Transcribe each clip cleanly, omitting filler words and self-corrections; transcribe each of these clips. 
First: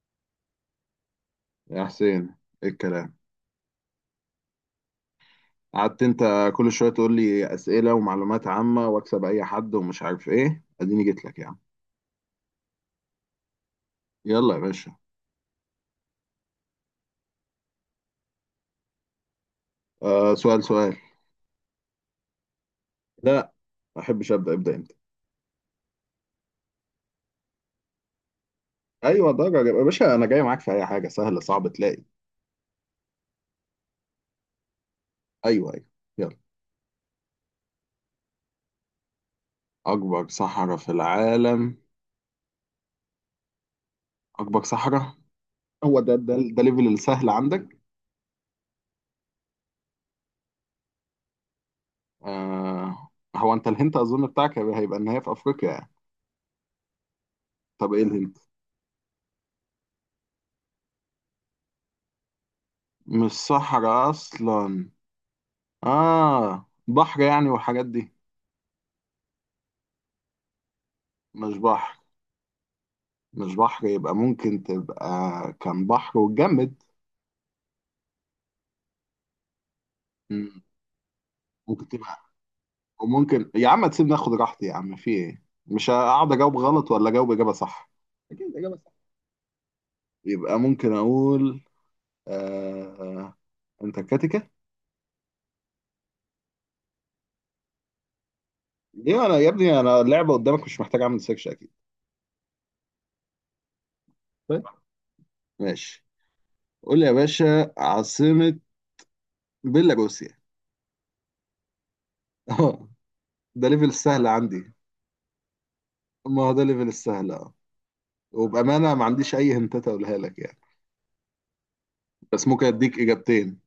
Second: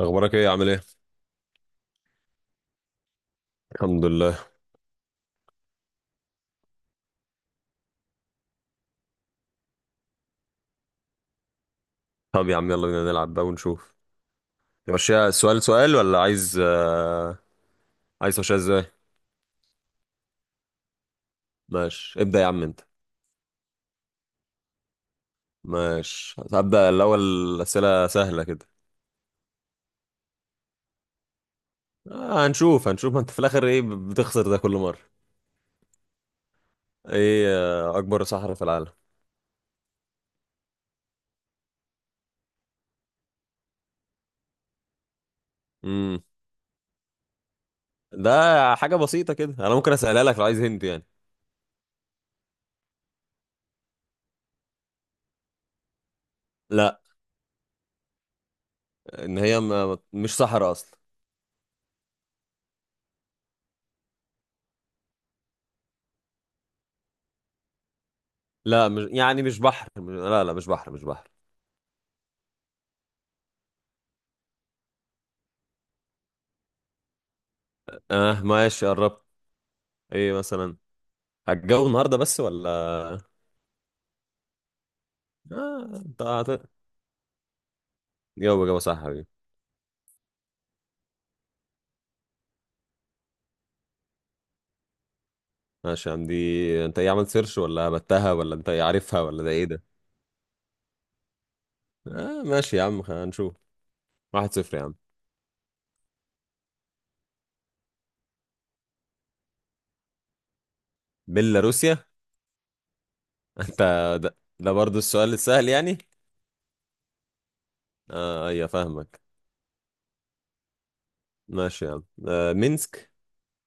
اخبارك ايه؟ عامل ايه؟ يا حسين، ايه الكلام؟ الحمد لله. قعدت انت كل شويه تقول لي اسئله ومعلومات عامه واكسب اي حد ومش عارف ايه، اديني جيت لك يا عم. طب يا عم، يلا بينا نلعب بقى ونشوف. يلا يا باشا. نمشيها سؤال سؤال ولا عايز؟ عايز تمشيها ازاي؟ آه، سؤال سؤال. ماشي، ابدأ يا عم انت. لا، ما احبش ابدا ابدا. انت ماشي هبدأ الاول. اسئلة سهلة كده. ايوه درجه يا باشا، انا جاي معاك. في اي حاجه سهله صعب تلاقي. هنشوف هنشوف، ما انت في الاخر ايه بتخسر ده كل مرة. ايوه، ايوه. يلا. ايه؟ اكبر صحراء في العالم. اكبر صحراء في العالم. اكبر صحراء. هو ده امم ليفل السهل عندك؟ ده حاجة بسيطة كده، انا ممكن اسألها لك لو عايز هنت يعني. آه. هو انت الهنت اظن بتاعك هيبقى ان هي في افريقيا يعني. لا. طب ايه الهنت؟ ان هي مش صحراء اصلا. مش صحراء اصلا. آه، بحر يعني والحاجات دي. لا مش يعني، مش بحر، لا لا مش بحر مش بحر. مش بحر. مش بحر، يبقى ممكن تبقى كان بحر واتجمد. اه ماشي قربت. ايه مم. مثلا؟ هتجو ممكن النهارده تبقى. بس ولا؟ وممكن يا عم تسيبني اخد راحتي يا عم في ايه. مش آه انت هقعد اجاوب هت- غلط ولا اجاوب اجابة صح. أكيد جو إجابة جو صح صح. يا حبيبي. يبقى ممكن اقول آه... انتاركتيكا. ماشي يا عم، دي انت ايه؟ عملت سيرش ولا هبتها ولا انت ايه عارفها ليه انا ولا يا ده ايه ابني، ده؟ انا اللعبة قدامك مش محتاج اعمل سيرش اكيد. ماشي يا عم، هنشوف. واحد طيب. صفر يا عم. ماشي، قول لي يا باشا عاصمة بيلاروسيا. بيلاروسيا. اه، ده انت، ليفل السهل عندي. ده برضو السؤال السهل يعني؟ ما هو ده ليفل السهل اه. اه ايوه وبأمانة ما فاهمك. عنديش أي هنتات أقولها لك يعني، ماشي يا عم. بس ممكن أديك مينسك. إجابتين.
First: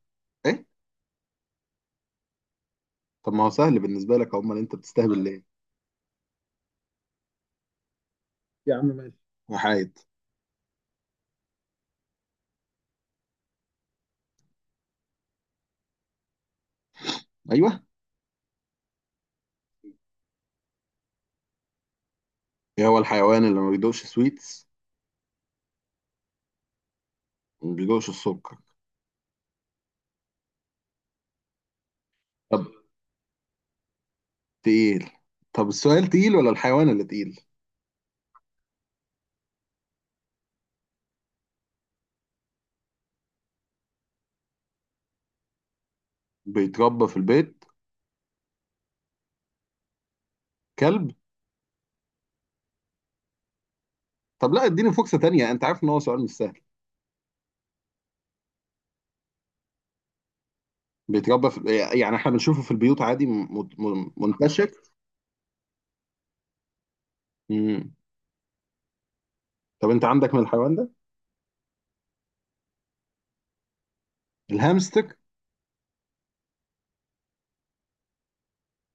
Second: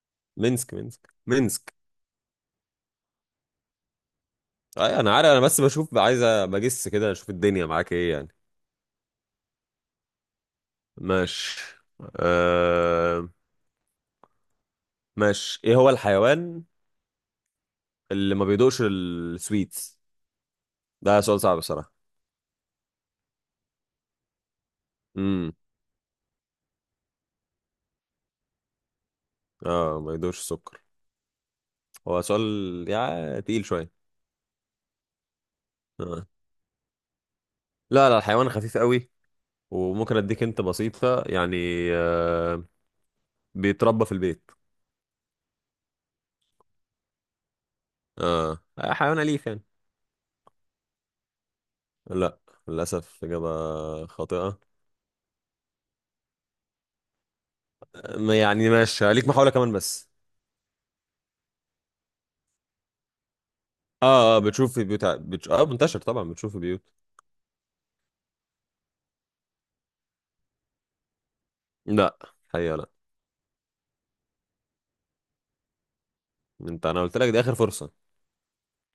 إيه؟ مينسك مينسك مينسك. طب ما هو سهل بالنسبة لك، أمال أنت ايوه انا بتستهبل عارف، انا ليه؟ بس بشوف، عايز بجس كده اشوف الدنيا معاك ايه يعني. يا عم ماشي. وحايد. ماشي. آه ماشي، ايه هو الحيوان أيوه. اللي ما بيدوقش السويتس؟ ده سؤال صعب بصراحة. إيه هو الحيوان اللي ما بيدوقش سويتس امم وما بيدوقش السكر؟ اه، ما يدوقش السكر. هو سؤال طب يعني تقيل شوية. تقيل. طب السؤال آه. تقيل ولا الحيوان اللي تقيل؟ لا لا، الحيوان خفيف قوي، وممكن اديك انت بسيطة يعني. آه بيتربى في البيت. بيتربى في البيت. اه، حيوان أليف يعني. كلب. لا، للأسف إجابة طب خاطئة. لا، اديني فرصة تانية، أنت عارف إن هو سؤال مش سهل. يعني ماشي، ليك محاولة كمان بس. بيتربى في، يعني إحنا بنشوفه في البيوت عادي. اه اه، منتشر. بتشوف في بيوت، منتشر طبعا، بتشوف في بيوت. مم. طب أنت عندك من الحيوان ده؟ لا، حقيقة لا. الهامستر. انت انا قلت لك دي اخر فرصة.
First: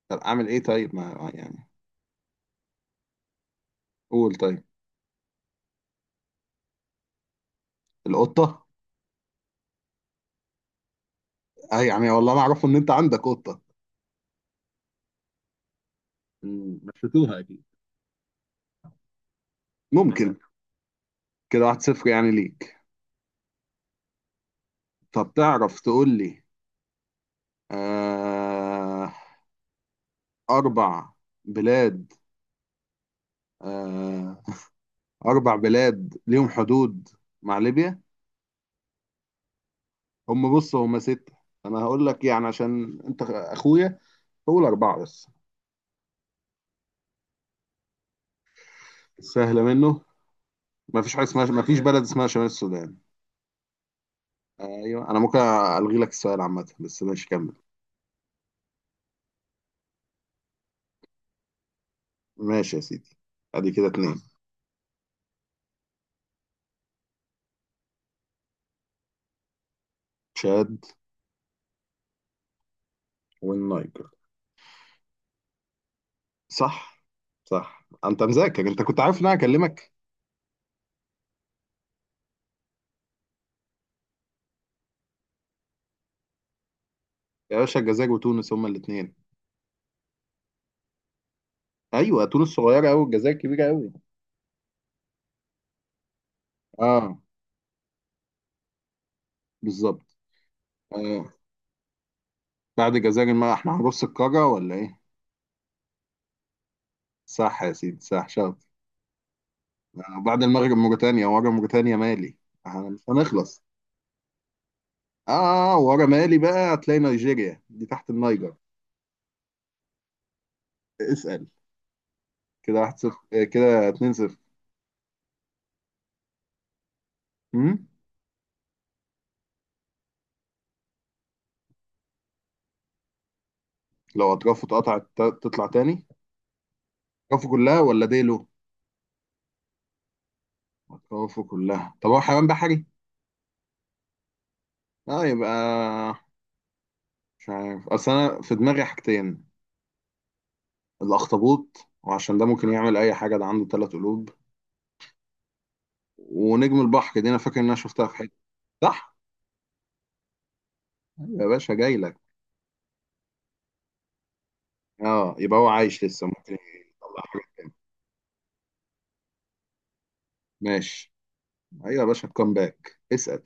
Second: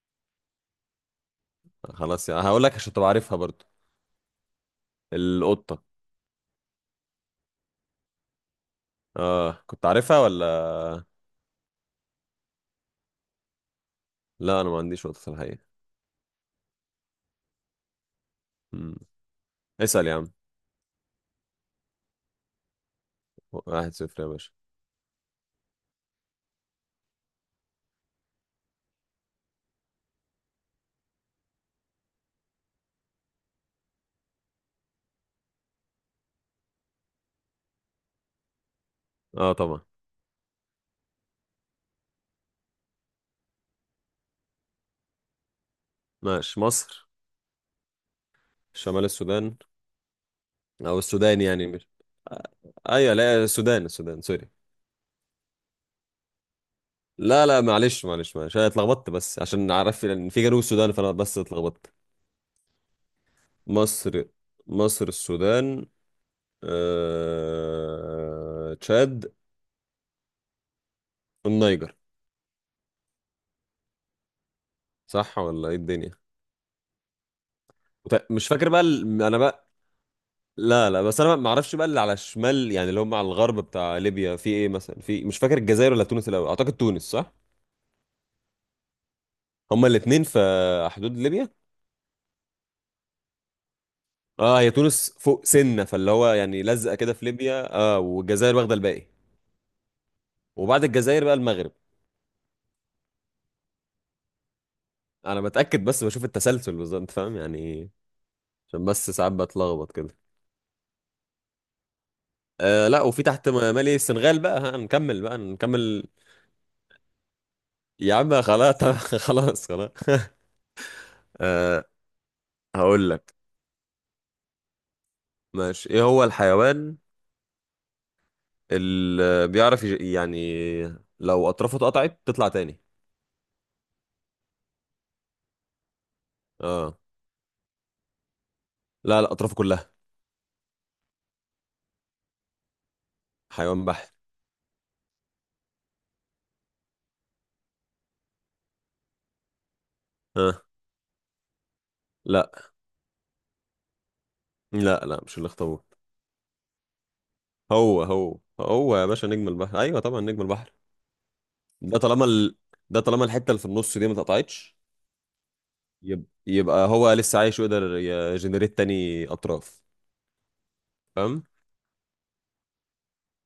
طب أعمل إيه طيب، ما يعني. خلاص يعني، هقول لك عشان تبقى عارفها برضو. قول طيب. القطة. القطة. اه، كنت عارفها ولا؟ أي يعني، والله أنا أعرفه إن أنت عندك قطة. لا، انا ما عنديش نقطة في الحقيقة. مشيتوها اكيد. مم. اسأل يا عم. ممكن. كده واحد صفر يعني ليك. 1-0 يا باشا. طب تعرف تقول لي آه أربع بلاد آه أربع بلاد ليهم حدود مع ليبيا. اه طبعا. هم، بص، هم ستة. أنا هقول لك يعني عشان أنت أخويا، هقول أربعة بس. ماشي، مصر، شمال السودان، سهلة منه. او السودان ما يعني، فيش مش... بلد اسمها آه، شمال السودان. ايوه لا، السودان السودان، سوري. أيوه، أنا ممكن ألغي لك السؤال عامة، بس ماشي لا كمل. لا، معلش معلش معلش، انا اتلخبطت بس عشان عارف ان في جنوب السودان، فانا بس اتلخبطت. ماشي يا سيدي. أدي كده اتنين. مصر، مصر السودان، تشاد، تشاد. النيجر. والنيجر. صح ولا ايه الدنيا؟ صح. صح، انت مش مذاكر فاكر بقى انت كنت عارف ان انا انا بقى. هكلمك. لا لا، بس انا ما اعرفش بقى اللي على الشمال، يعني اللي هم على الغرب بتاع ليبيا في ايه مثلا. في... مش فاكر الجزائر ولا تونس الاول، اعتقد تونس صح. يا باشا، الجزائر وتونس هما الاثنين. هما الاثنين في حدود ليبيا. ايوه، تونس صغيره قوي، الجزائر كبيره قوي. اه هي تونس فوق سنه، فاللي هو يعني لزقه كده اه، في ليبيا، اه، والجزائر واخده الباقي. بالظبط. وبعد الجزائر آه. بقى المغرب. بعد الجزائر، ما احنا هنرص القاره ولا ايه؟ انا بتاكد بس بشوف التسلسل بالظبط، انت فاهم صح يا يعني. سيدي، صح شاطر. عشان بس ساعات بتلخبط كده. آه. بعد المغرب موريتانيا، ورا موريتانيا مالي. احنا لا، مش وفي تحت هنخلص. مالي، السنغال بقى. ها نكمل اه. بقى ورا نكمل. مالي بقى هتلاقي نيجيريا دي تحت يا عم النيجر. خلاص خلاص خلاص اسأل. آه هقول لك. كده اتنين صفر. ماشي، ايه هو الحيوان مم؟ اللي بيعرف يعني لو اطرافه اتقطعت تطلع تاني؟ لو اطرافه اتقطعت، تطلع تاني. اه، اطرافه كلها ولا ديله؟ لا لا، اطرافه كلها. خوفه كلها. طب هو حيوان بحري؟ حيوان بحر. اه، يبقى مش عارف، اصل انا في دماغي حاجتين: اه، الاخطبوط، وعشان ده لا ممكن يعمل اي حاجه ده عنده ثلاث قلوب، لا لا، مش الاخطبوط. ونجم البحر، دي انا فاكر ان انا هو شفتها في حته. هو هو يا صح؟ باشا، نجم البحر، ايوه طبعا نجم البحر. أيوة يا باشا جاي ده لك. طالما ال... ده طالما الحته اللي في النص دي ما اتقطعتش. اه، يبقى هو عايش لسه ممكن يبقى هو يطلع لسه حاجه. عايش ويقدر يجنريت تاني اطراف. ماشي. فاهم؟ ايوه يا باشا، كم باك. اسال.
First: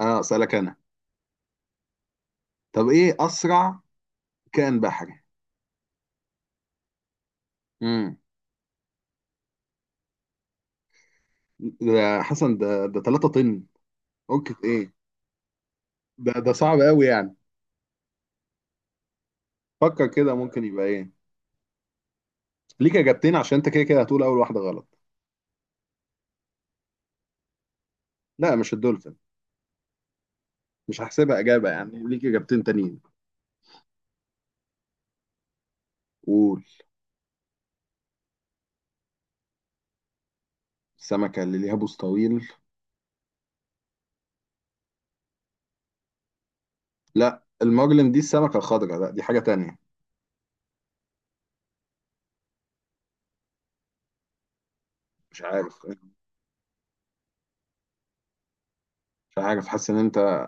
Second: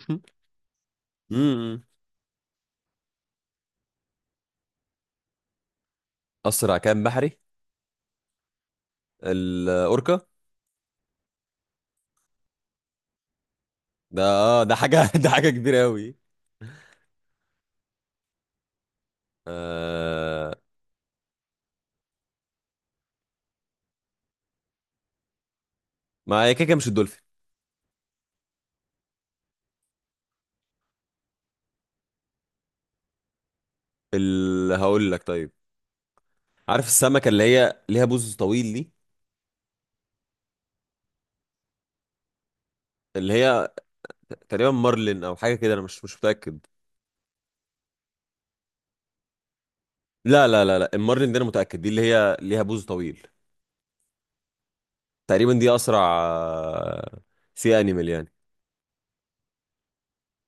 اه، اسالك انا. امم. طب ايه اسرع كائن بحري؟ اسرع كائن بحري. امم. الاوركا. ده حسن. ده 3 طن. ممكن ده ايه؟ حاجه ده حاجه كبيره قوي. ده صعب قوي يعني. فكر كده، آه... ممكن يبقى ايه؟ ليك اجابتين عشان انت كده كده هتقول اول واحده غلط. ما هي كده كده، مش الدولفين؟ لا، مش الدولفين. مش هحسبها اجابه يعني، ليك اجابتين تانيين. اللي هقول لك طيب، قول. عارف السمكة اللي هي ليها بوز طويل دي؟ السمكه اللي ليها بوز طويل؟ اللي هي تقريبا مارلين او حاجة كده، انا مش متأكد. لا، المجرم دي السمكه الخضراء، لا دي حاجه تانية. لا لا لا لا، المارلين دي انا متأكد، دي اللي هي ليها بوز طويل، مش تقريبا دي عارف. اسرع. آه، سي انيمال يعني. مش عارف، حاسس ان انت.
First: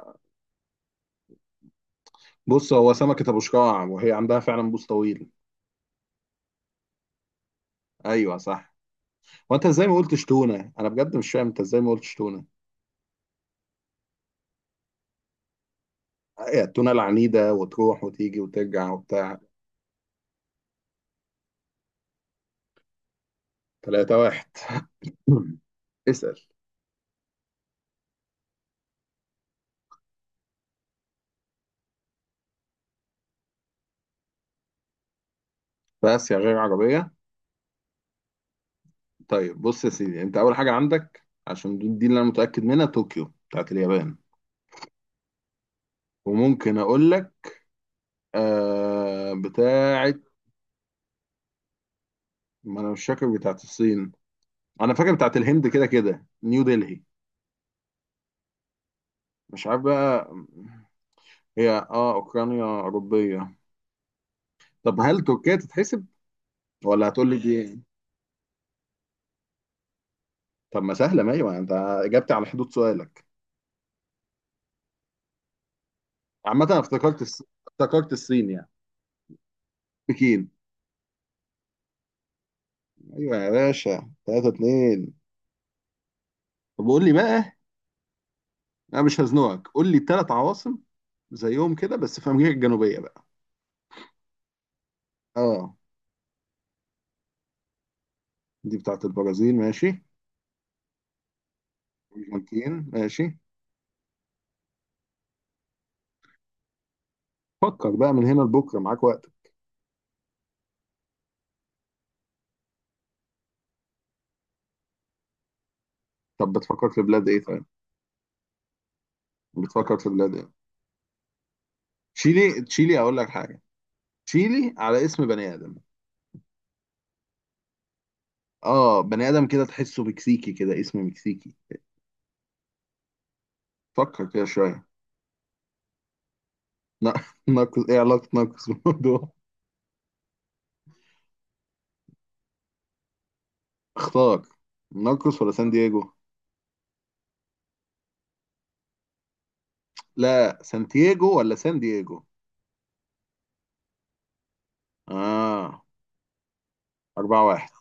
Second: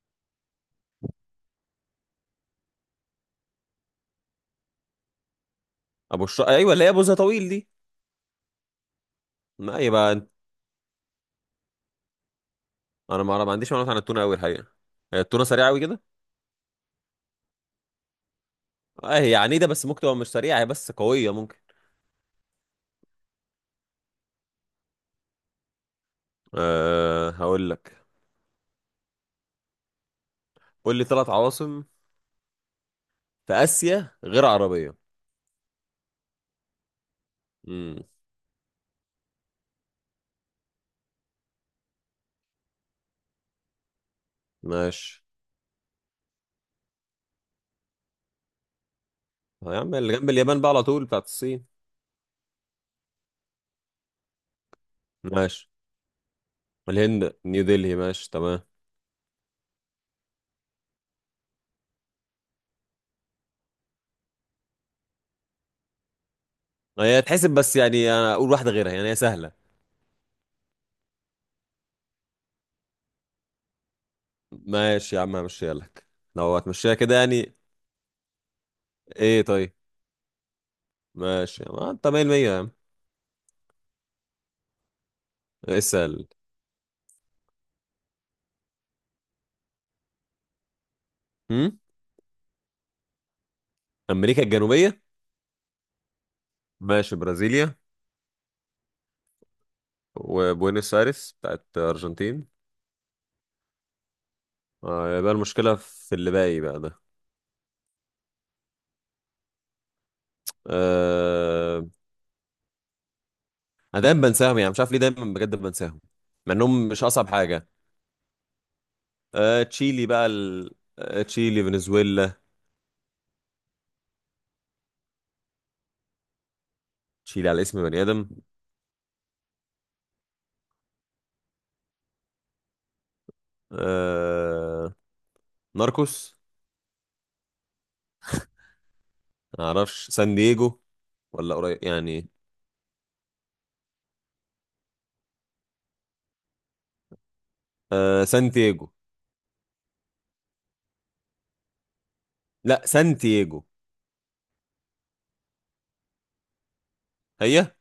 بص، هو سمكه ابو شراع وهي عندها فعلا بوز طويل. ابو الشر، ايوه اللي هي بوزها طويل دي. ايوه صح. وانت ما ازاي ما يبقى قلتش انت- تونه؟ انا بجد مش فاهم انت ازاي ما قلتش تونه. انا ما عنديش معلومات عن التونة قوي الحقيقة. هي التونة سريعة قوي كده؟ هي التونه العنيده، وتروح وتيجي وترجع اه هي وبتاع. عنيدة، بس ممكن تبقى مش سريعة، هي بس قوية ممكن. 3 واحد. اسال. هقول لك. قول لي ثلاث عواصم في اسيا غير عربية. في اسيا غير عربيه؟ امم. طيب بص يا سيدي، انت اول حاجه عندك عشان دي اللي انا متاكد منها طوكيو بتاعت اليابان. ماشي. وممكن اقول لك يا عم اللي بتاعت. جنب اليابان بقى على طول بتاعت الصين. ما انا مش فاكر بتاعت الصين، انا فاكر بتاعت الهند، ماشي، كده كده نيو دلهي. الهند نيو دلهي، ماشي تمام. مش عارف بقى. هي اه، اوكرانيا اوروبيه. طب هل تركيا تتحسب ولا هي هتقول لي تحسب بس دي؟ يعني، انا اقول واحدة غيرها، يعني هي سهلة. طب ما سهله، ما ايوه انت اجبت على حدود سؤالك. ماشي يا عم همشيها لك، لو عامه انا هتمشيها كده يعني. افتكرت الصين يعني. ايه طيب. بكين. ماشي، ما انت 100% يا عم. ايوه يا باشا، 3-2. اسأل. طب قول لي بقى، انا مش هزنقك، قول لي ثلاث عواصم زيهم هم. كده بس في امريكا الجنوبيه بقى. امريكا الجنوبية. اه، ماشي، برازيليا، دي بتاعت البرازيل ماشي. وبوينس ايرس بتاعت ارجنتين. الارجنتين ماشي. يبقى المشكلة في اللي باقي بقى ده. فكر بقى، من هنا لبكره معاك وقت. آه... انا دايما بنساهم، يعني مش عارف ليه دايما بجد بنساهم، طب مع انهم بتفكر في مش اصعب بلاد ايه طيب؟ حاجة. بتفكر تشيلي في بقى بلاد ايه؟ تشيلي، فنزويلا. تشيلي. تشيلي، اقول لك حاجه. تشيلي على اسم بني ادم. تشيلي على اسم بني آدم. اه، بني ادم كده تحسه مكسيكي، كده اسم مكسيكي. فكر كده شويه. آه ناركوس. نا- ناقص، ايه علاقه ناقص بالموضوع؟ ما اعرفش، سان دييجو؟ ولا قريب يعني. اختار، ناقص ولا سان دييجو؟ سانتياجو. لا سانتياجو ولا سان دييجو؟ لا، سانتياجو. اه، أربعة واحد. هي.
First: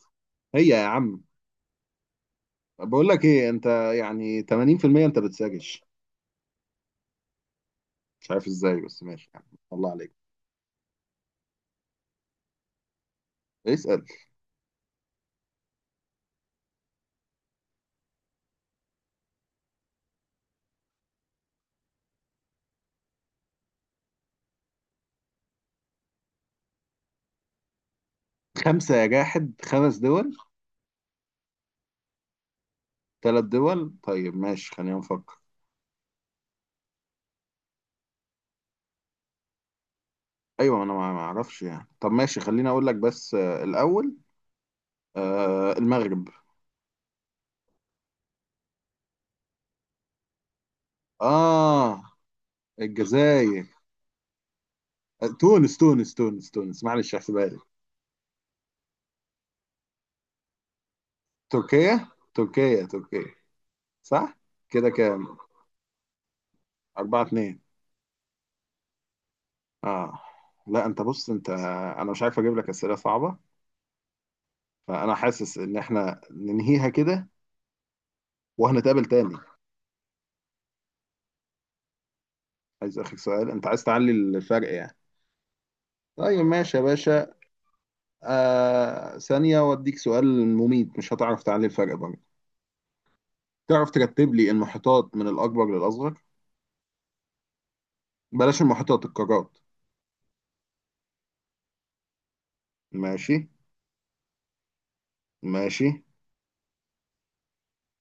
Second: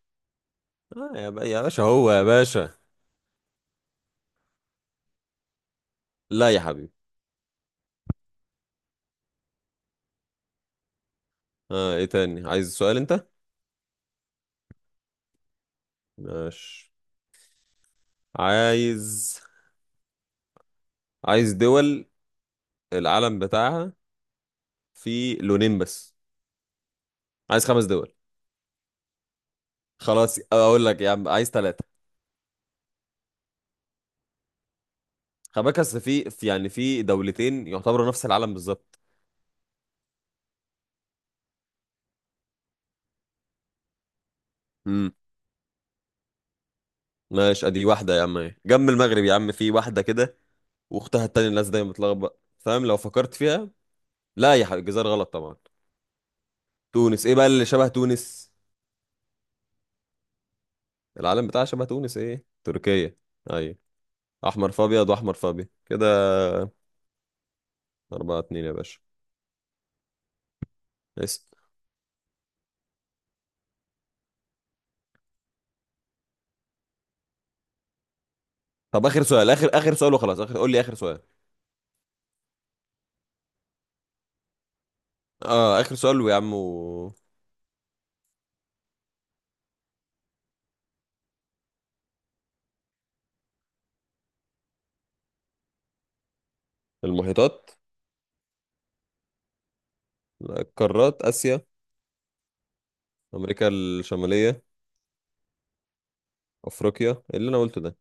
هي يا عم، يا باشا، هو يا باشا. بقول لك ايه انت، يعني 80% انت بتساجش. لا يا حبيبي. مش عارف ازاي بس ماشي يعني. الله عليك. ايه تاني؟ عايز سؤال انت؟ اسأل. ماشي. عايز عايز دول العلم بتاعها في لونين بس. عايز خمس دول. خمسة يا جاحد، خمس دول. خلاص اقول لك يا عم، عايز ثلاثة. ثلاث دول طيب، ماشي خلينا نفكر. خلي بالك اصل يعني في دولتين يعتبروا نفس العالم بالظبط. ايوه، انا ما اعرفش يعني. طب ماشي خليني اقول لك بس الاول امم. المغرب. ماشي، ادي واحده يا عم اهي. جنب المغرب يا عم في واحده كده، واختها التانية الناس دايما اه، بتلخبط، فاهم لو فكرت الجزائر. فيها. لا يا حبيبي، الجزائر غلط طبعا. تونس تونس تونس تونس، معلش تونس، ايه احسبها بقى لي. اللي شبه تونس؟ العالم بتاعها شبه تركيا. تونس. ايه؟ تركيا تركيا. تركيا. ايوه. صح. احمر في كده ابيض، واحمر كام؟ في ابيض كده. أربعة اتنين. 4-2 يا باشا. اه. لا، انت بص اسأل. انت انا مش عارف اجيب لك اسئله صعبه، فانا حاسس ان احنا ننهيها كده وهنتقابل طب اخر تاني. سؤال، اخر اخر سؤال وخلاص، اخر، قول لي اخر سؤال. عايز اخر سؤال؟ انت عايز تعلي الفرق يعني. اه، اخر سؤال ويا طيب عم ماشي يا باشا. آه، ثانية واديك سؤال مميت مش هتعرف تعلي الفرق برضه. تعرف ترتب لي المحيطات من الأكبر للأصغر؟ المحيطات، بلاش المحيطات، القارات. القارات. اسيا، ماشي. امريكا الشماليه، ماشي. افريقيا. إيه اللي انا قلته ده؟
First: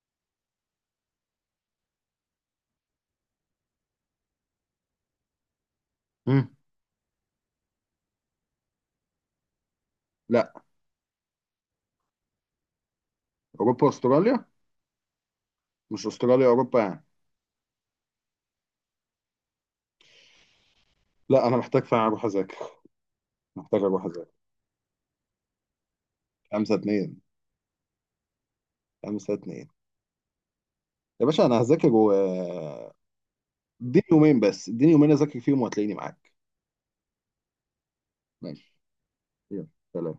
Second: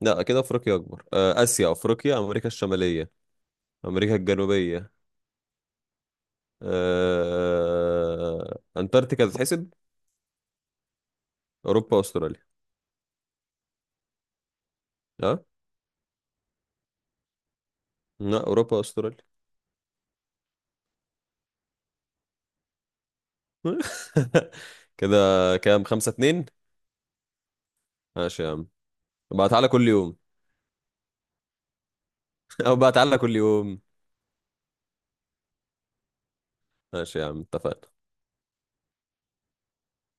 لا كده، افريقيا اكبر، اسيا، افريقيا، امريكا الشماليه، امريكا الجنوبيه. مم. انتاركتيكا تتحسب؟ لا، اوروبا، استراليا. أوروبا أستراليا. ها؟ مش أستراليا أوروبا يعني. لا، اوروبا استراليا. لا، أنا محتاج فعلا أروح أذاكر. محتاج أروح أذاكر. كده. كام؟ 5-2. خمسة اتنين. ماشي يا عم. خمسة بقى اتنين. تعالى كل يوم. يا باشا أنا هذاكر و او بقى آه، تعالى كل يوم. اديني يومين بس، اديني يومين أذاكر فيهم وهتلاقيني معاك. ماشي يا عم اتفقنا. ماشي. يلا. سلام.